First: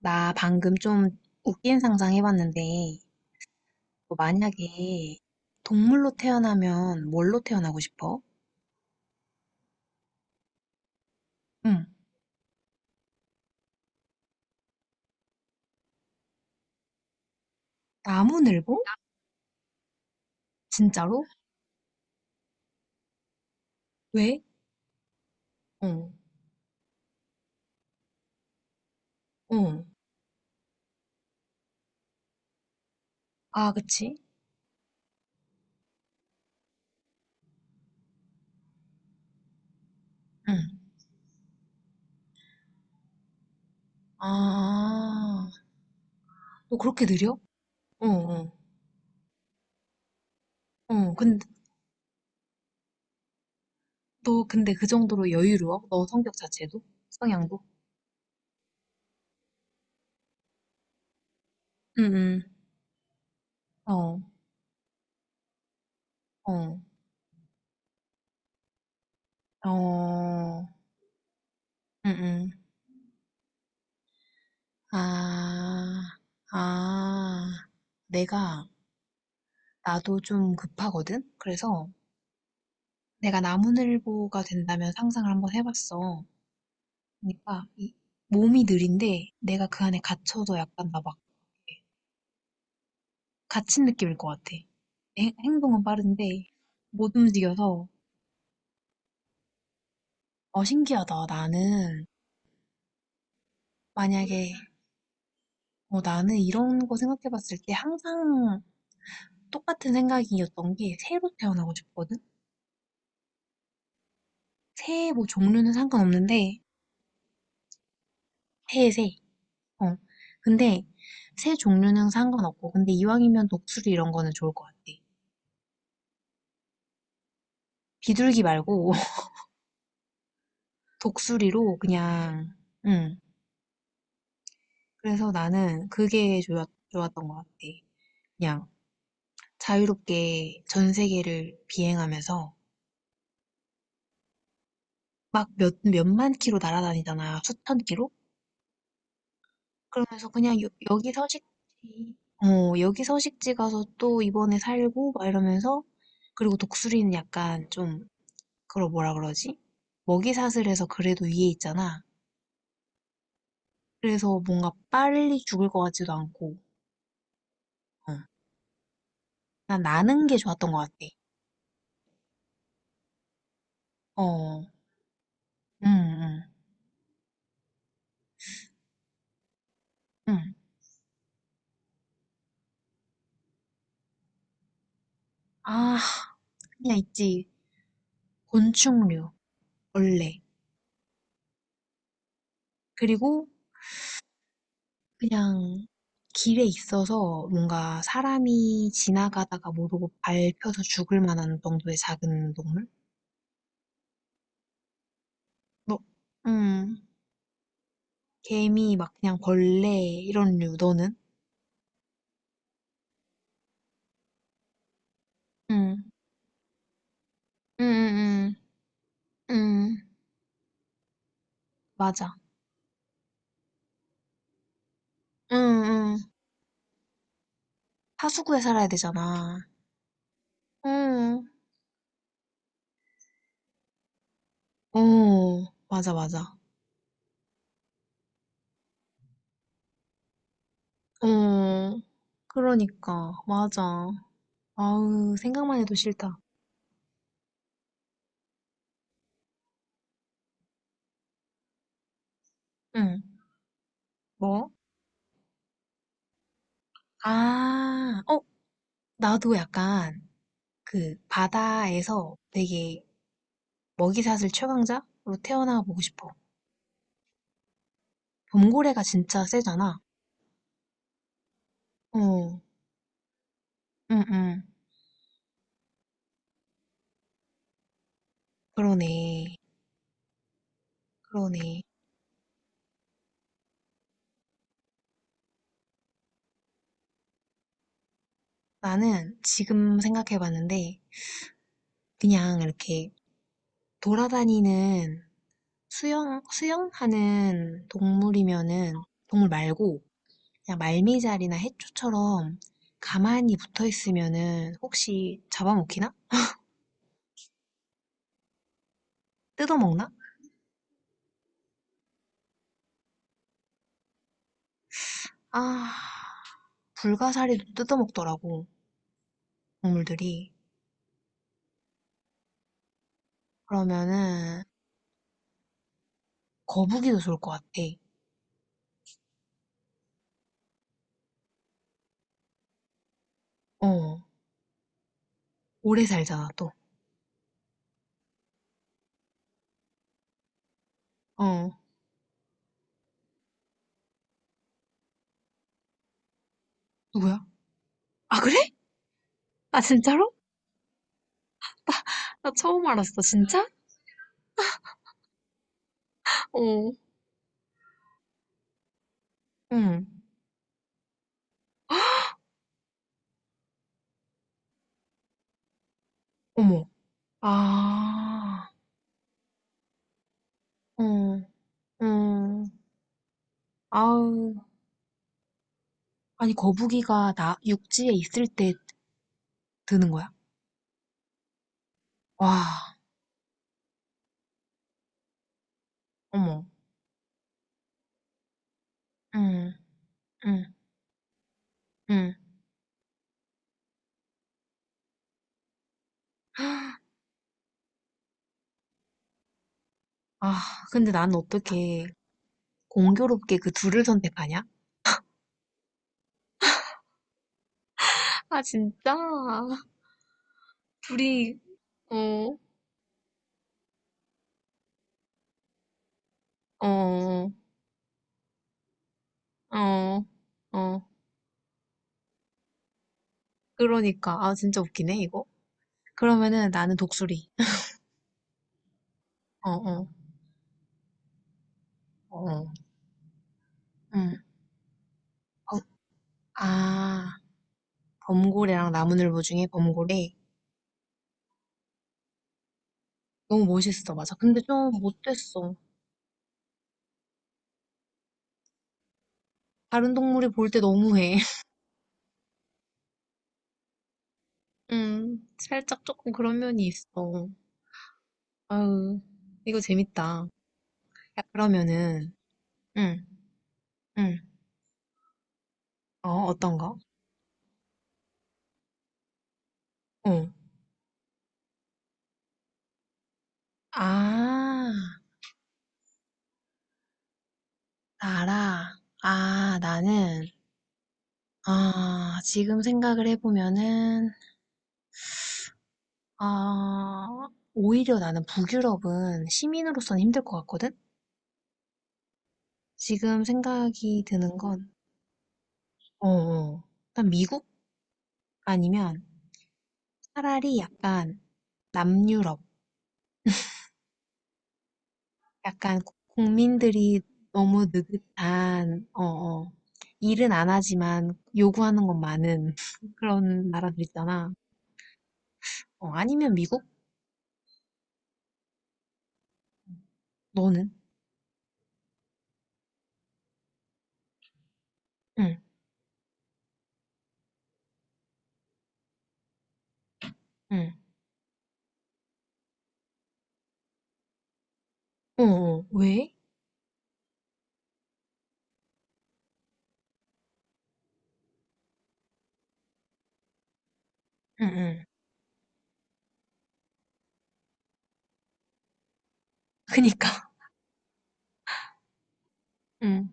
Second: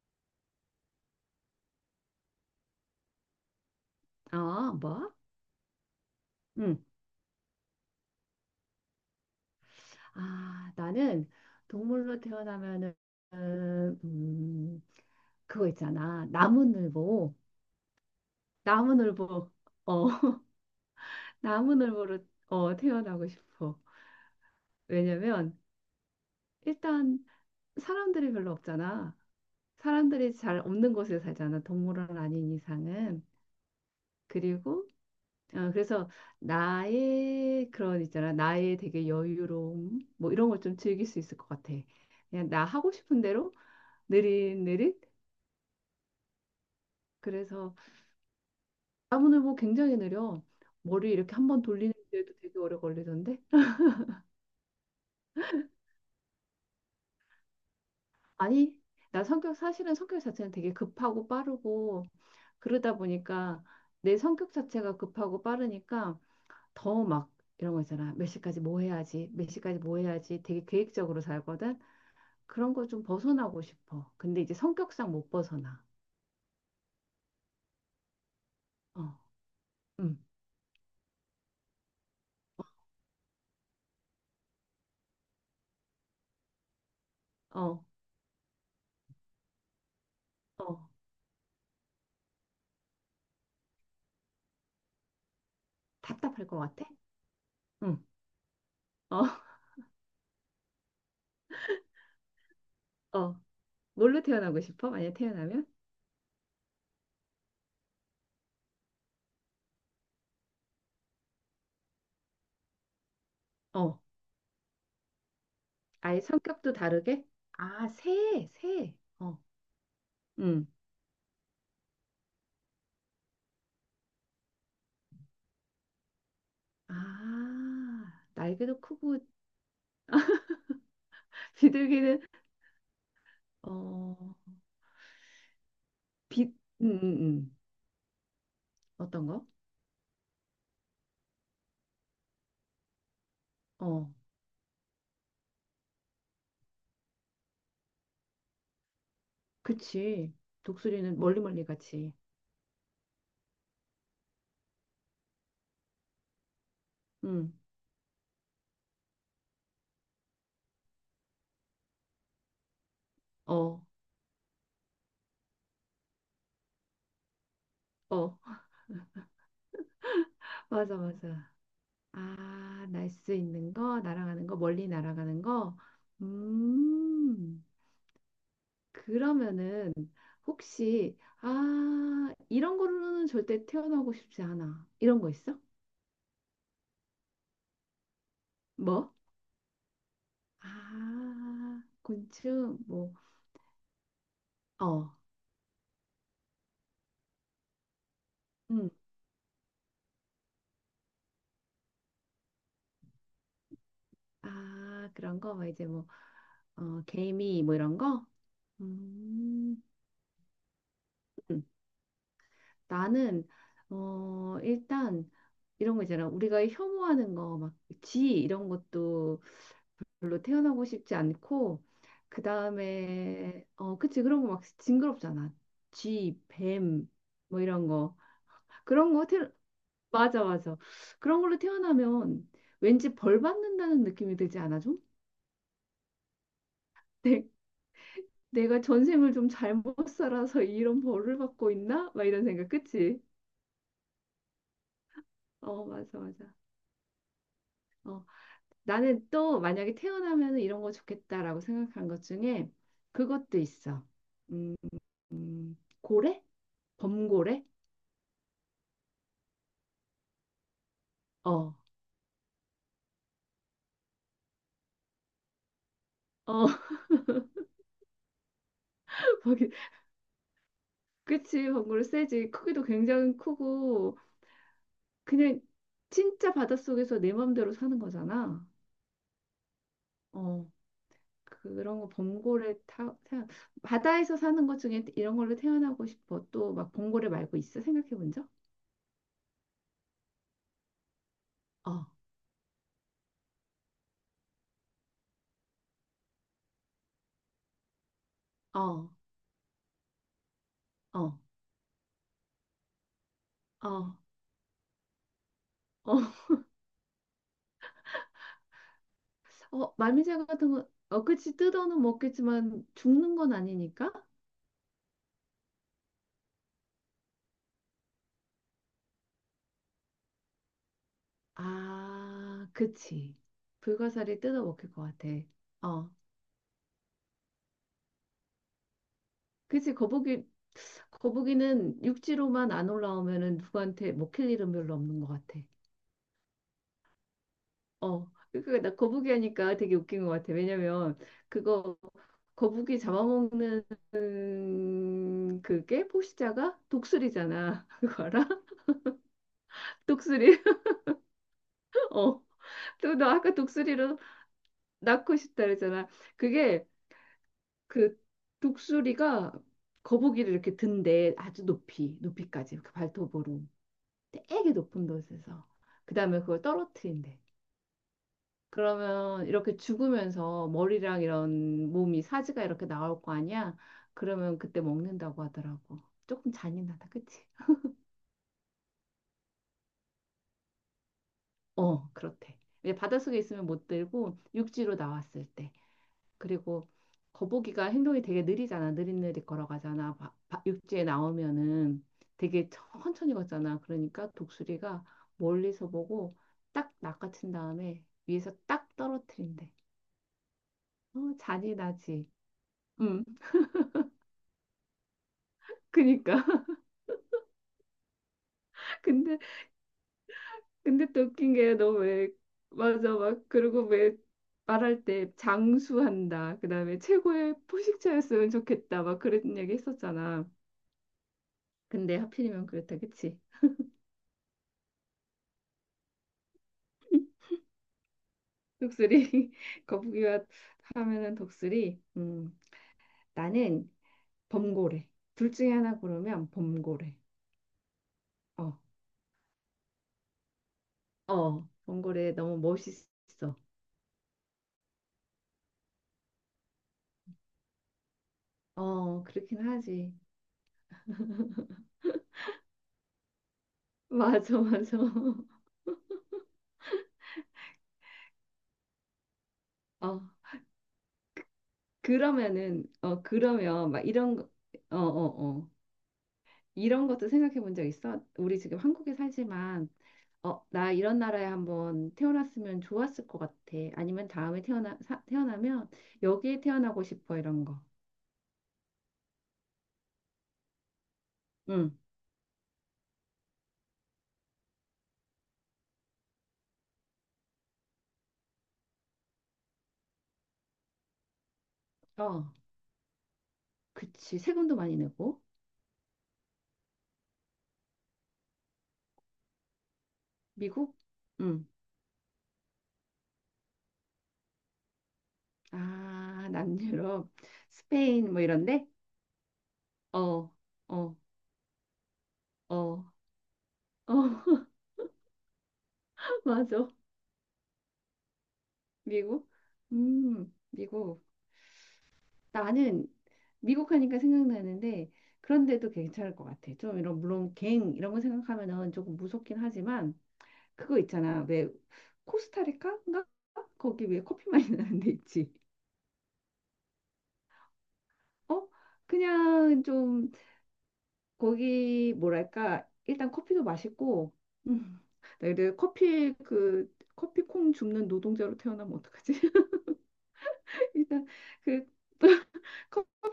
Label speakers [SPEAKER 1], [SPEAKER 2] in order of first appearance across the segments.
[SPEAKER 1] 나 방금 좀 웃긴 상상 해봤는데, 너
[SPEAKER 2] 아, 뭐?
[SPEAKER 1] 만약에 동물로
[SPEAKER 2] 응.
[SPEAKER 1] 태어나면 뭘로 태어나고 싶어?
[SPEAKER 2] 아, 나는
[SPEAKER 1] 응.
[SPEAKER 2] 동물로 태어나면은 음, 그거 있잖아. 나무늘보.
[SPEAKER 1] 나무늘보?
[SPEAKER 2] 나무늘보. 어,
[SPEAKER 1] 진짜로?
[SPEAKER 2] 나무늘보로 태어나고 싶어.
[SPEAKER 1] 왜?
[SPEAKER 2] 왜냐면
[SPEAKER 1] 어,
[SPEAKER 2] 일단 사람들이 별로 없잖아.
[SPEAKER 1] 어.
[SPEAKER 2] 사람들이 잘 없는 곳에 살잖아. 동물은 아닌 이상은.
[SPEAKER 1] 아, 그치?
[SPEAKER 2] 그리고 그래서 나의 그런 있잖아. 나의 되게 여유로움 뭐 이런
[SPEAKER 1] 응.
[SPEAKER 2] 걸 좀 즐길 수 있을 것 같아. 그냥 나 하고 싶은 대로 느릿 느릿.
[SPEAKER 1] 아, 너 그렇게 느려?
[SPEAKER 2] 그래서
[SPEAKER 1] 어, 어,
[SPEAKER 2] 나무늘 보 굉장히 느려. 머리
[SPEAKER 1] 어.
[SPEAKER 2] 이렇게
[SPEAKER 1] 근데,
[SPEAKER 2] 한번 돌리는데도 되게 오래 걸리던데.
[SPEAKER 1] 너 근데 그 정도로 여유로워? 너 성격 자체도? 성향도?
[SPEAKER 2] 아니, 나 성격 사실은 성격 자체는 되게 급하고
[SPEAKER 1] 응,
[SPEAKER 2] 빠르고,
[SPEAKER 1] 응.
[SPEAKER 2] 그러다 보니까 내
[SPEAKER 1] 어,
[SPEAKER 2] 성격 자체가 급하고 빠르니까
[SPEAKER 1] 어,
[SPEAKER 2] 더 막 이런 거 있잖아. 몇 시까지 뭐 해야지 몇 시까지 뭐 해야지 되게
[SPEAKER 1] 어.
[SPEAKER 2] 계획적으로 살거든.
[SPEAKER 1] 응, 응.
[SPEAKER 2] 그런 거 좀 벗어나고 싶어. 근데 이제 성격상 못 벗어나.
[SPEAKER 1] 아, 아. 내가
[SPEAKER 2] 어 음
[SPEAKER 1] 나도 좀 급하거든? 그래서 내가 나무늘보가 된다면 상상을 한번 해봤어. 그러니까 이
[SPEAKER 2] 어
[SPEAKER 1] 몸이 느린데 내가 그 안에 갇혀도
[SPEAKER 2] 어
[SPEAKER 1] 약간 나 막 갇힌 느낌일 것 같아. 행동은
[SPEAKER 2] 답답할
[SPEAKER 1] 빠른데
[SPEAKER 2] 것 같아.
[SPEAKER 1] 못 움직여서
[SPEAKER 2] 응. 어,
[SPEAKER 1] 어 신기하다. 나는
[SPEAKER 2] 어 뭘로
[SPEAKER 1] 만약에
[SPEAKER 2] 태어나고 싶어 만약 태어나면?
[SPEAKER 1] 어 나는 이런 거 생각해봤을 때 항상 똑같은 생각이었던 게 새로 태어나고 싶거든?
[SPEAKER 2] 어,
[SPEAKER 1] 새 뭐 종류는
[SPEAKER 2] 아예
[SPEAKER 1] 상관없는데
[SPEAKER 2] 성격도 다르게? 아, 새, 새.
[SPEAKER 1] 새새
[SPEAKER 2] 어,
[SPEAKER 1] 어.
[SPEAKER 2] 응.
[SPEAKER 1] 근데 새 종류는 상관없고 근데 이왕이면 독수리 이런 거는 좋을 것 같아.
[SPEAKER 2] 아,
[SPEAKER 1] 비둘기
[SPEAKER 2] 날개도
[SPEAKER 1] 말고
[SPEAKER 2] 크고
[SPEAKER 1] 독수리로
[SPEAKER 2] 비둘기는
[SPEAKER 1] 그냥 응.
[SPEAKER 2] 어,
[SPEAKER 1] 그래서 나는 그게
[SPEAKER 2] 빛.
[SPEAKER 1] 좋았,
[SPEAKER 2] 응, 응,
[SPEAKER 1] 좋았던 것 같아.
[SPEAKER 2] 응.
[SPEAKER 1] 그냥
[SPEAKER 2] 어떤 거?
[SPEAKER 1] 자유롭게 전 세계를 비행하면서
[SPEAKER 2] 어,
[SPEAKER 1] 막 몇만 키로 날아다니잖아. 수천 키로? 그러면서
[SPEAKER 2] 그치.
[SPEAKER 1] 그냥 여기
[SPEAKER 2] 독수리는 멀리
[SPEAKER 1] 서식지,
[SPEAKER 2] 멀리 같이.
[SPEAKER 1] 어, 여기 서식지 가서 또 이번에 살고 막 이러면서 그리고 독수리는
[SPEAKER 2] 응. 응.
[SPEAKER 1] 약간 좀 그걸 뭐라 그러지? 먹이사슬 해서 그래도 위에 있잖아.
[SPEAKER 2] 어,
[SPEAKER 1] 그래서 뭔가 빨리 죽을 것 같지도 않고, 어.
[SPEAKER 2] 어,
[SPEAKER 1] 난 나는 게 좋았던 것 같아.
[SPEAKER 2] 맞아, 맞아. 아, 날 수 있는 거, 날아가는 거,
[SPEAKER 1] 어,
[SPEAKER 2] 멀리 날아가는 거.
[SPEAKER 1] 응, 응,
[SPEAKER 2] 음, 그러면은
[SPEAKER 1] 응.
[SPEAKER 2] 혹시 이런 거로는 절대 태어나고 싶지 않아. 이런 거 있어?
[SPEAKER 1] 아, 그냥 있지.
[SPEAKER 2] 뭐?
[SPEAKER 1] 곤충류, 벌레.
[SPEAKER 2] 아, 곤충, 뭐,
[SPEAKER 1] 그리고
[SPEAKER 2] 어,
[SPEAKER 1] 그냥 길에 있어서 뭔가 사람이
[SPEAKER 2] 응.
[SPEAKER 1] 지나가다가 모르고 밟혀서 죽을 만한 정도의 작은 동물?
[SPEAKER 2] 아, 그런 거, 뭐 이제
[SPEAKER 1] 너,
[SPEAKER 2] 뭐,
[SPEAKER 1] 음,
[SPEAKER 2] 어, 개미, 뭐 이런 거?
[SPEAKER 1] 개미, 막 그냥
[SPEAKER 2] 음,
[SPEAKER 1] 벌레, 이런 류, 너는?
[SPEAKER 2] 음. 나는, 일단, 이런
[SPEAKER 1] 응,
[SPEAKER 2] 거 있잖아. 우리가 혐오하는 거, 막,
[SPEAKER 1] 응,
[SPEAKER 2] 쥐,
[SPEAKER 1] 응,
[SPEAKER 2] 이런 것도
[SPEAKER 1] 응. 응.
[SPEAKER 2] 별로 태어나고 싶지 않고,
[SPEAKER 1] 맞아.
[SPEAKER 2] 그 다음에, 그치, 그런 거 막 징그럽잖아.
[SPEAKER 1] 응, 응,
[SPEAKER 2] 쥐, 뱀, 뭐 이런 거.
[SPEAKER 1] 하수구에 살아야
[SPEAKER 2] 그런 거,
[SPEAKER 1] 되잖아.
[SPEAKER 2] 맞아, 맞아. 그런
[SPEAKER 1] 응.
[SPEAKER 2] 걸로 태어나면 왠지 벌 받는다는 느낌이 들지 않아, 좀?
[SPEAKER 1] 어, 맞아, 맞아.
[SPEAKER 2] 내, 내가 전생을 좀 잘못 살아서 이런 벌을 받고
[SPEAKER 1] 응,
[SPEAKER 2] 있나? 막 이런 생각, 그치?
[SPEAKER 1] 그러니까, 맞아. 아우, 생각만
[SPEAKER 2] 어,
[SPEAKER 1] 해도
[SPEAKER 2] 맞아,
[SPEAKER 1] 싫다.
[SPEAKER 2] 맞아. 어, 나는 또 만약에 태어나면 이런 거 좋겠다라고 생각한 것 중에
[SPEAKER 1] 응.
[SPEAKER 2] 그것도 있어.
[SPEAKER 1] 뭐?
[SPEAKER 2] 음, 고래? 범고래?
[SPEAKER 1] 아, 어, 나도 약간 그
[SPEAKER 2] 어,
[SPEAKER 1] 바다에서 되게 먹이사슬 최강자로 태어나 보고 싶어.
[SPEAKER 2] 어,
[SPEAKER 1] 범고래가 진짜
[SPEAKER 2] 거기,
[SPEAKER 1] 세잖아.
[SPEAKER 2] 그치, 범고래 세지.
[SPEAKER 1] 어,
[SPEAKER 2] 크기도 굉장히 크고,
[SPEAKER 1] 응, 응.
[SPEAKER 2] 그냥 진짜 바닷속에서 내 맘대로 사는 거잖아.
[SPEAKER 1] 그러네.
[SPEAKER 2] 어.
[SPEAKER 1] 그러네.
[SPEAKER 2] 그런 거 범고래 타, 타 바다에서 사는 것 중에 이런 걸로 태어나고 싶어. 또 막 범고래 말고 있어? 생각해 본 적?
[SPEAKER 1] 나는 지금 생각해 봤는데,
[SPEAKER 2] 어,
[SPEAKER 1] 그냥 이렇게 돌아다니는 수영하는 동물이면은
[SPEAKER 2] 어,
[SPEAKER 1] 동물 말고 그냥
[SPEAKER 2] 어,
[SPEAKER 1] 말미잘이나 해초처럼 가만히 붙어
[SPEAKER 2] 어,
[SPEAKER 1] 있으면은 혹시 잡아먹히나?
[SPEAKER 2] 어, 어,
[SPEAKER 1] 뜯어먹나?
[SPEAKER 2] 말미잘 같은 거, 어, 그치, 뜯어는 먹겠지만 죽는 건 아니니까?
[SPEAKER 1] 아, 불가사리도 뜯어먹더라고 동물들이.
[SPEAKER 2] 아, 그치. 불가사리 뜯어
[SPEAKER 1] 그러면은
[SPEAKER 2] 먹힐 것 같아. 어,
[SPEAKER 1] 거북이도 좋을 것 같아.
[SPEAKER 2] 그치, 거북이는 육지로만 안 올라오면은 누구한테
[SPEAKER 1] 어,
[SPEAKER 2] 먹힐 일은 별로 없는 것 같아.
[SPEAKER 1] 오래 살잖아 또.
[SPEAKER 2] 어, 그러니까 나 거북이 하니까 되게 웃긴 것 같아. 왜냐면
[SPEAKER 1] 어,
[SPEAKER 2] 그거 거북이 잡아먹는 그게 포식자가
[SPEAKER 1] 누구야?
[SPEAKER 2] 독수리잖아. 그거
[SPEAKER 1] 아
[SPEAKER 2] 알아?
[SPEAKER 1] 그래? 아 진짜로?
[SPEAKER 2] 독수리. 어.
[SPEAKER 1] 나 처음
[SPEAKER 2] 또
[SPEAKER 1] 알았어.
[SPEAKER 2] 너 아까
[SPEAKER 1] 진짜?
[SPEAKER 2] 독수리로 낳고 싶다 그랬잖아. 그게
[SPEAKER 1] 어,
[SPEAKER 2] 그 독수리가
[SPEAKER 1] 응.
[SPEAKER 2] 거북이를 이렇게 든대. 아주 높이, 높이까지. 그 발톱으로. 되게 높은 곳에서. 그다음에 그걸
[SPEAKER 1] 어머.
[SPEAKER 2] 떨어뜨린대.
[SPEAKER 1] 아,
[SPEAKER 2] 그러면 이렇게 죽으면서 머리랑
[SPEAKER 1] 어.
[SPEAKER 2] 이런 몸이 사지가
[SPEAKER 1] 음,
[SPEAKER 2] 이렇게 나올 거 아니야?
[SPEAKER 1] 아우,
[SPEAKER 2] 그러면 그때 먹는다고 하더라고.
[SPEAKER 1] 아니,
[SPEAKER 2] 조금 잔인하다,
[SPEAKER 1] 거북이가
[SPEAKER 2] 그치?
[SPEAKER 1] 육지에 있을 때 드는 거야?
[SPEAKER 2] 어, 그렇대.
[SPEAKER 1] 와,
[SPEAKER 2] 이제 바닷속에 있으면 못 들고 육지로 나왔을 때.
[SPEAKER 1] 어머,
[SPEAKER 2] 그리고 거북이가 행동이 되게 느리잖아. 느릿느릿
[SPEAKER 1] 음,
[SPEAKER 2] 걸어가잖아.
[SPEAKER 1] 음,
[SPEAKER 2] 육지에 나오면은
[SPEAKER 1] 음.
[SPEAKER 2] 되게 천천히 걷잖아. 그러니까 독수리가 멀리서 보고 딱 낚아챈 다음에 위에서 딱 떨어뜨린대.
[SPEAKER 1] 아, 근데 난
[SPEAKER 2] 어,
[SPEAKER 1] 어떻게
[SPEAKER 2] 잔인하지. 응,
[SPEAKER 1] 공교롭게 그 둘을 선택하냐?
[SPEAKER 2] 그니까.
[SPEAKER 1] 아, 진짜?
[SPEAKER 2] 근데 근데 또 웃긴
[SPEAKER 1] 둘이,
[SPEAKER 2] 게 너 왜
[SPEAKER 1] 어,
[SPEAKER 2] 맞아 막 그리고 왜 말할 때 장수한다 그다음에
[SPEAKER 1] 어,
[SPEAKER 2] 최고의 포식자였으면 좋겠다 막 그런 얘기
[SPEAKER 1] 어,
[SPEAKER 2] 했었잖아.
[SPEAKER 1] 어.
[SPEAKER 2] 근데 하필이면 그렇다 그치?
[SPEAKER 1] 그러니까, 아, 진짜 웃기네, 이거. 그러면은 나는 독수리.
[SPEAKER 2] 독수리
[SPEAKER 1] 어, 어,
[SPEAKER 2] 거북이와 하면은 독수리.
[SPEAKER 1] 어,
[SPEAKER 2] 나는
[SPEAKER 1] 응
[SPEAKER 2] 범고래. 둘 중에
[SPEAKER 1] 어,
[SPEAKER 2] 하나 고르면 범고래.
[SPEAKER 1] 아,
[SPEAKER 2] 어.
[SPEAKER 1] 범고래랑 나무늘보 중에 범고래.
[SPEAKER 2] 어, 범고래 너무 멋있어.
[SPEAKER 1] 너무 멋있어, 맞아. 근데 좀 못됐어.
[SPEAKER 2] 어, 그렇긴 하지.
[SPEAKER 1] 다른 동물이 볼 때 너무해.
[SPEAKER 2] 맞아, 맞아.
[SPEAKER 1] 살짝 조금 그런 면이 있어. 아유, 이거
[SPEAKER 2] 어.
[SPEAKER 1] 재밌다. 야, 그러면은,
[SPEAKER 2] 그러면은
[SPEAKER 1] 응,
[SPEAKER 2] 그러면 막 이런
[SPEAKER 1] 응.
[SPEAKER 2] 거 어어어
[SPEAKER 1] 어, 어떤 거?
[SPEAKER 2] 이런 것도 생각해 본 적 있어? 우리 지금 한국에 살지만
[SPEAKER 1] 어.
[SPEAKER 2] 어, 나 이런 나라에 한번 태어났으면 좋았을 것 같아. 아니면 다음에
[SPEAKER 1] 아,
[SPEAKER 2] 태어나면 여기에 태어나고 싶어 이런 거.
[SPEAKER 1] 나라. 아, 나는,
[SPEAKER 2] 응.
[SPEAKER 1] 아, 지금 생각을 해보면은, 아, 오히려 나는 북유럽은 시민으로서는 힘들 것 같거든?
[SPEAKER 2] 어.
[SPEAKER 1] 지금 생각이
[SPEAKER 2] 그치.
[SPEAKER 1] 드는
[SPEAKER 2] 세금도
[SPEAKER 1] 건,
[SPEAKER 2] 많이 내고
[SPEAKER 1] 어, 어. 일단 미국 아니면 차라리
[SPEAKER 2] 미국?
[SPEAKER 1] 약간
[SPEAKER 2] 응.
[SPEAKER 1] 남유럽. 약간 고-
[SPEAKER 2] 아,
[SPEAKER 1] 국민들이
[SPEAKER 2] 남유럽,
[SPEAKER 1] 너무
[SPEAKER 2] 스페인 뭐 이런데?
[SPEAKER 1] 느긋한, 어, 어, 일은
[SPEAKER 2] 어.
[SPEAKER 1] 안
[SPEAKER 2] 어.
[SPEAKER 1] 하지만 요구하는 건 많은
[SPEAKER 2] 어.
[SPEAKER 1] 그런 나라들 있잖아.
[SPEAKER 2] 어.
[SPEAKER 1] 어, 아니면 미국?
[SPEAKER 2] 맞아. 미국? 음.
[SPEAKER 1] 너는?
[SPEAKER 2] 미국. 나는 미국 하니까 생각나는데
[SPEAKER 1] 응,
[SPEAKER 2] 그런데도 괜찮을 것 같아. 좀 이런 물론 갱 이런 거 생각하면은 조금 무섭긴 하지만
[SPEAKER 1] 응.
[SPEAKER 2] 그거 있잖아. 왜 코스타리카인가? 거기 왜 커피 많이 나는 데
[SPEAKER 1] 어,
[SPEAKER 2] 있지?
[SPEAKER 1] 어, 왜?
[SPEAKER 2] 어? 그냥 좀 거기 뭐랄까 일단 커피도 맛있고
[SPEAKER 1] 응,
[SPEAKER 2] 음.
[SPEAKER 1] 응.
[SPEAKER 2] 나 근데 커피 그 커피콩 줍는 노동자로 태어나면 어떡하지?
[SPEAKER 1] 그니까.
[SPEAKER 2] 일단 그
[SPEAKER 1] 응,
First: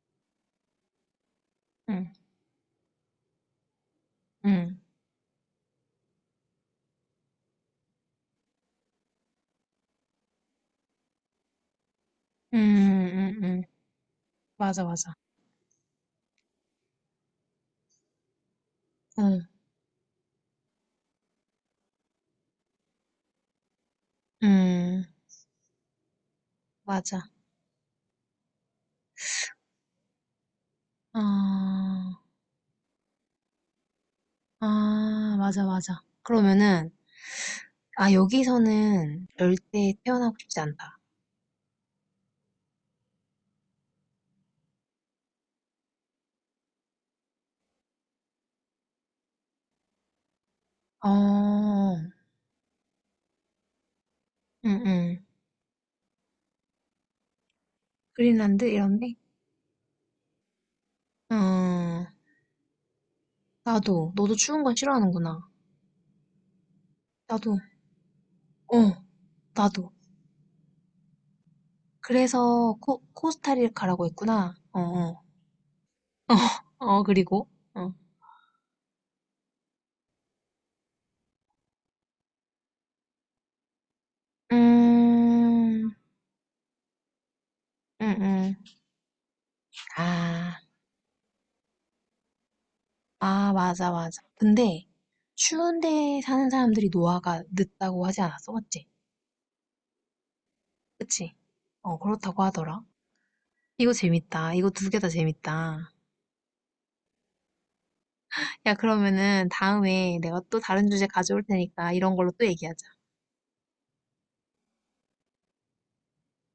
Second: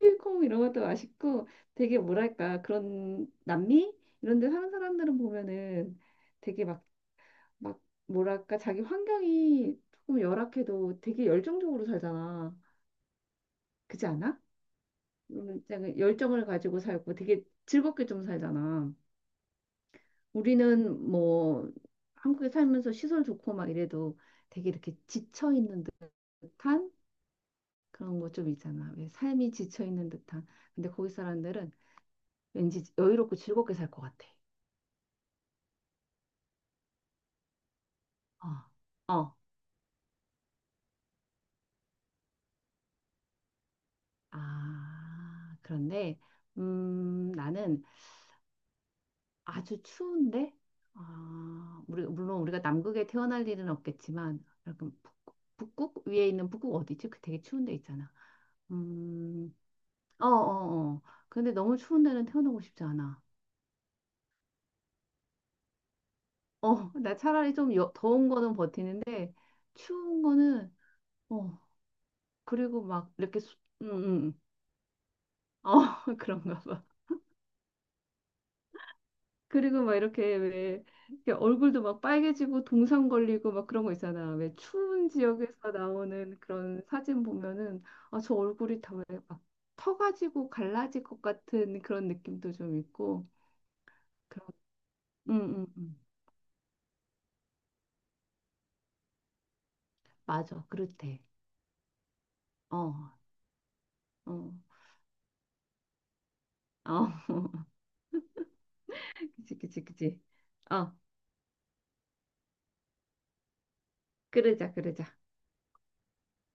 [SPEAKER 2] 홍콩 이런 것도 맛있고 되게
[SPEAKER 1] 응,
[SPEAKER 2] 뭐랄까 그런 남미 이런 데 사는
[SPEAKER 1] 응.
[SPEAKER 2] 사람들은 보면은 되게 막 뭐랄까 자기 환경이 조금 열악해도 되게 열정적으로 살잖아.
[SPEAKER 1] 응, 응, 응. 응.
[SPEAKER 2] 그렇지 않아?
[SPEAKER 1] 맞아, 맞아.
[SPEAKER 2] 되게 열정을 가지고 살고 되게 즐겁게 좀 살잖아.
[SPEAKER 1] 응,
[SPEAKER 2] 우리는 뭐 한국에 살면서 시설 좋고 막 이래도 되게 이렇게
[SPEAKER 1] 응.
[SPEAKER 2] 지쳐 있는 듯한
[SPEAKER 1] 맞아.
[SPEAKER 2] 그런 거 좀 있잖아. 왜 삶이 지쳐 있는 듯한. 근데 거기 사람들은
[SPEAKER 1] 아,
[SPEAKER 2] 왠지 여유롭고 즐겁게 살 것 같아.
[SPEAKER 1] 아, 맞아, 맞아. 그러면은, 아,
[SPEAKER 2] 어,
[SPEAKER 1] 여기서는
[SPEAKER 2] 어.
[SPEAKER 1] 열대에 태어나고 싶지 않다.
[SPEAKER 2] 아, 그런데, 나는 아주 추운데, 아,
[SPEAKER 1] 어,
[SPEAKER 2] 우리, 물론 우리가 남극에 태어날 일은 없겠지만, 약간
[SPEAKER 1] 응응.
[SPEAKER 2] 북극 위에 있는 북극 어디지? 그 되게 추운 데 있잖아.
[SPEAKER 1] 그린란드 이런 데?
[SPEAKER 2] 음, 어, 어, 어. 근데 너무 추운
[SPEAKER 1] 어,
[SPEAKER 2] 데는 태어나고 싶지 않아.
[SPEAKER 1] 나도. 너도 추운 건 싫어하는구나.
[SPEAKER 2] 어, 나 차라리
[SPEAKER 1] 나도.
[SPEAKER 2] 좀 더운 거는
[SPEAKER 1] 어,
[SPEAKER 2] 버티는데,
[SPEAKER 1] 나도.
[SPEAKER 2] 추운 거는, 어,
[SPEAKER 1] 그래서
[SPEAKER 2] 그리고
[SPEAKER 1] 코,
[SPEAKER 2] 막 이렇게, 수,
[SPEAKER 1] 코스타리카라고
[SPEAKER 2] 음.
[SPEAKER 1] 했구나. 어, 어.
[SPEAKER 2] 어,
[SPEAKER 1] 어,
[SPEAKER 2] 그런가 봐.
[SPEAKER 1] 어, 그리고? 어.
[SPEAKER 2] 그리고 막 이렇게 왜 이렇게 얼굴도 막 빨개지고 동상 걸리고 막 그런 거 있잖아. 왜 추운 지역에서
[SPEAKER 1] 음,
[SPEAKER 2] 나오는 그런 사진 보면은 아, 저
[SPEAKER 1] 응응.
[SPEAKER 2] 얼굴이 다 왜 막 터가지고
[SPEAKER 1] 아,
[SPEAKER 2] 갈라질 것 같은 그런 느낌도 좀 있고.
[SPEAKER 1] 아, 맞아, 맞아.
[SPEAKER 2] 그런.
[SPEAKER 1] 근데
[SPEAKER 2] 응응응.
[SPEAKER 1] 추운데 사는 사람들이 노화가 늦다고 하지 않았어? 맞지?
[SPEAKER 2] 맞아, 그렇대.
[SPEAKER 1] 그치? 어, 그렇다고 하더라.
[SPEAKER 2] 어,
[SPEAKER 1] 이거
[SPEAKER 2] 어.
[SPEAKER 1] 재밌다. 이거 두 개 다 재밌다.
[SPEAKER 2] 어.
[SPEAKER 1] 야, 그러면은
[SPEAKER 2] 그치 그치
[SPEAKER 1] 다음에
[SPEAKER 2] 그치.
[SPEAKER 1] 내가 또 다른
[SPEAKER 2] 어,
[SPEAKER 1] 주제 가져올 테니까 이런 걸로 또 얘기하자.
[SPEAKER 2] 그러자 그러자.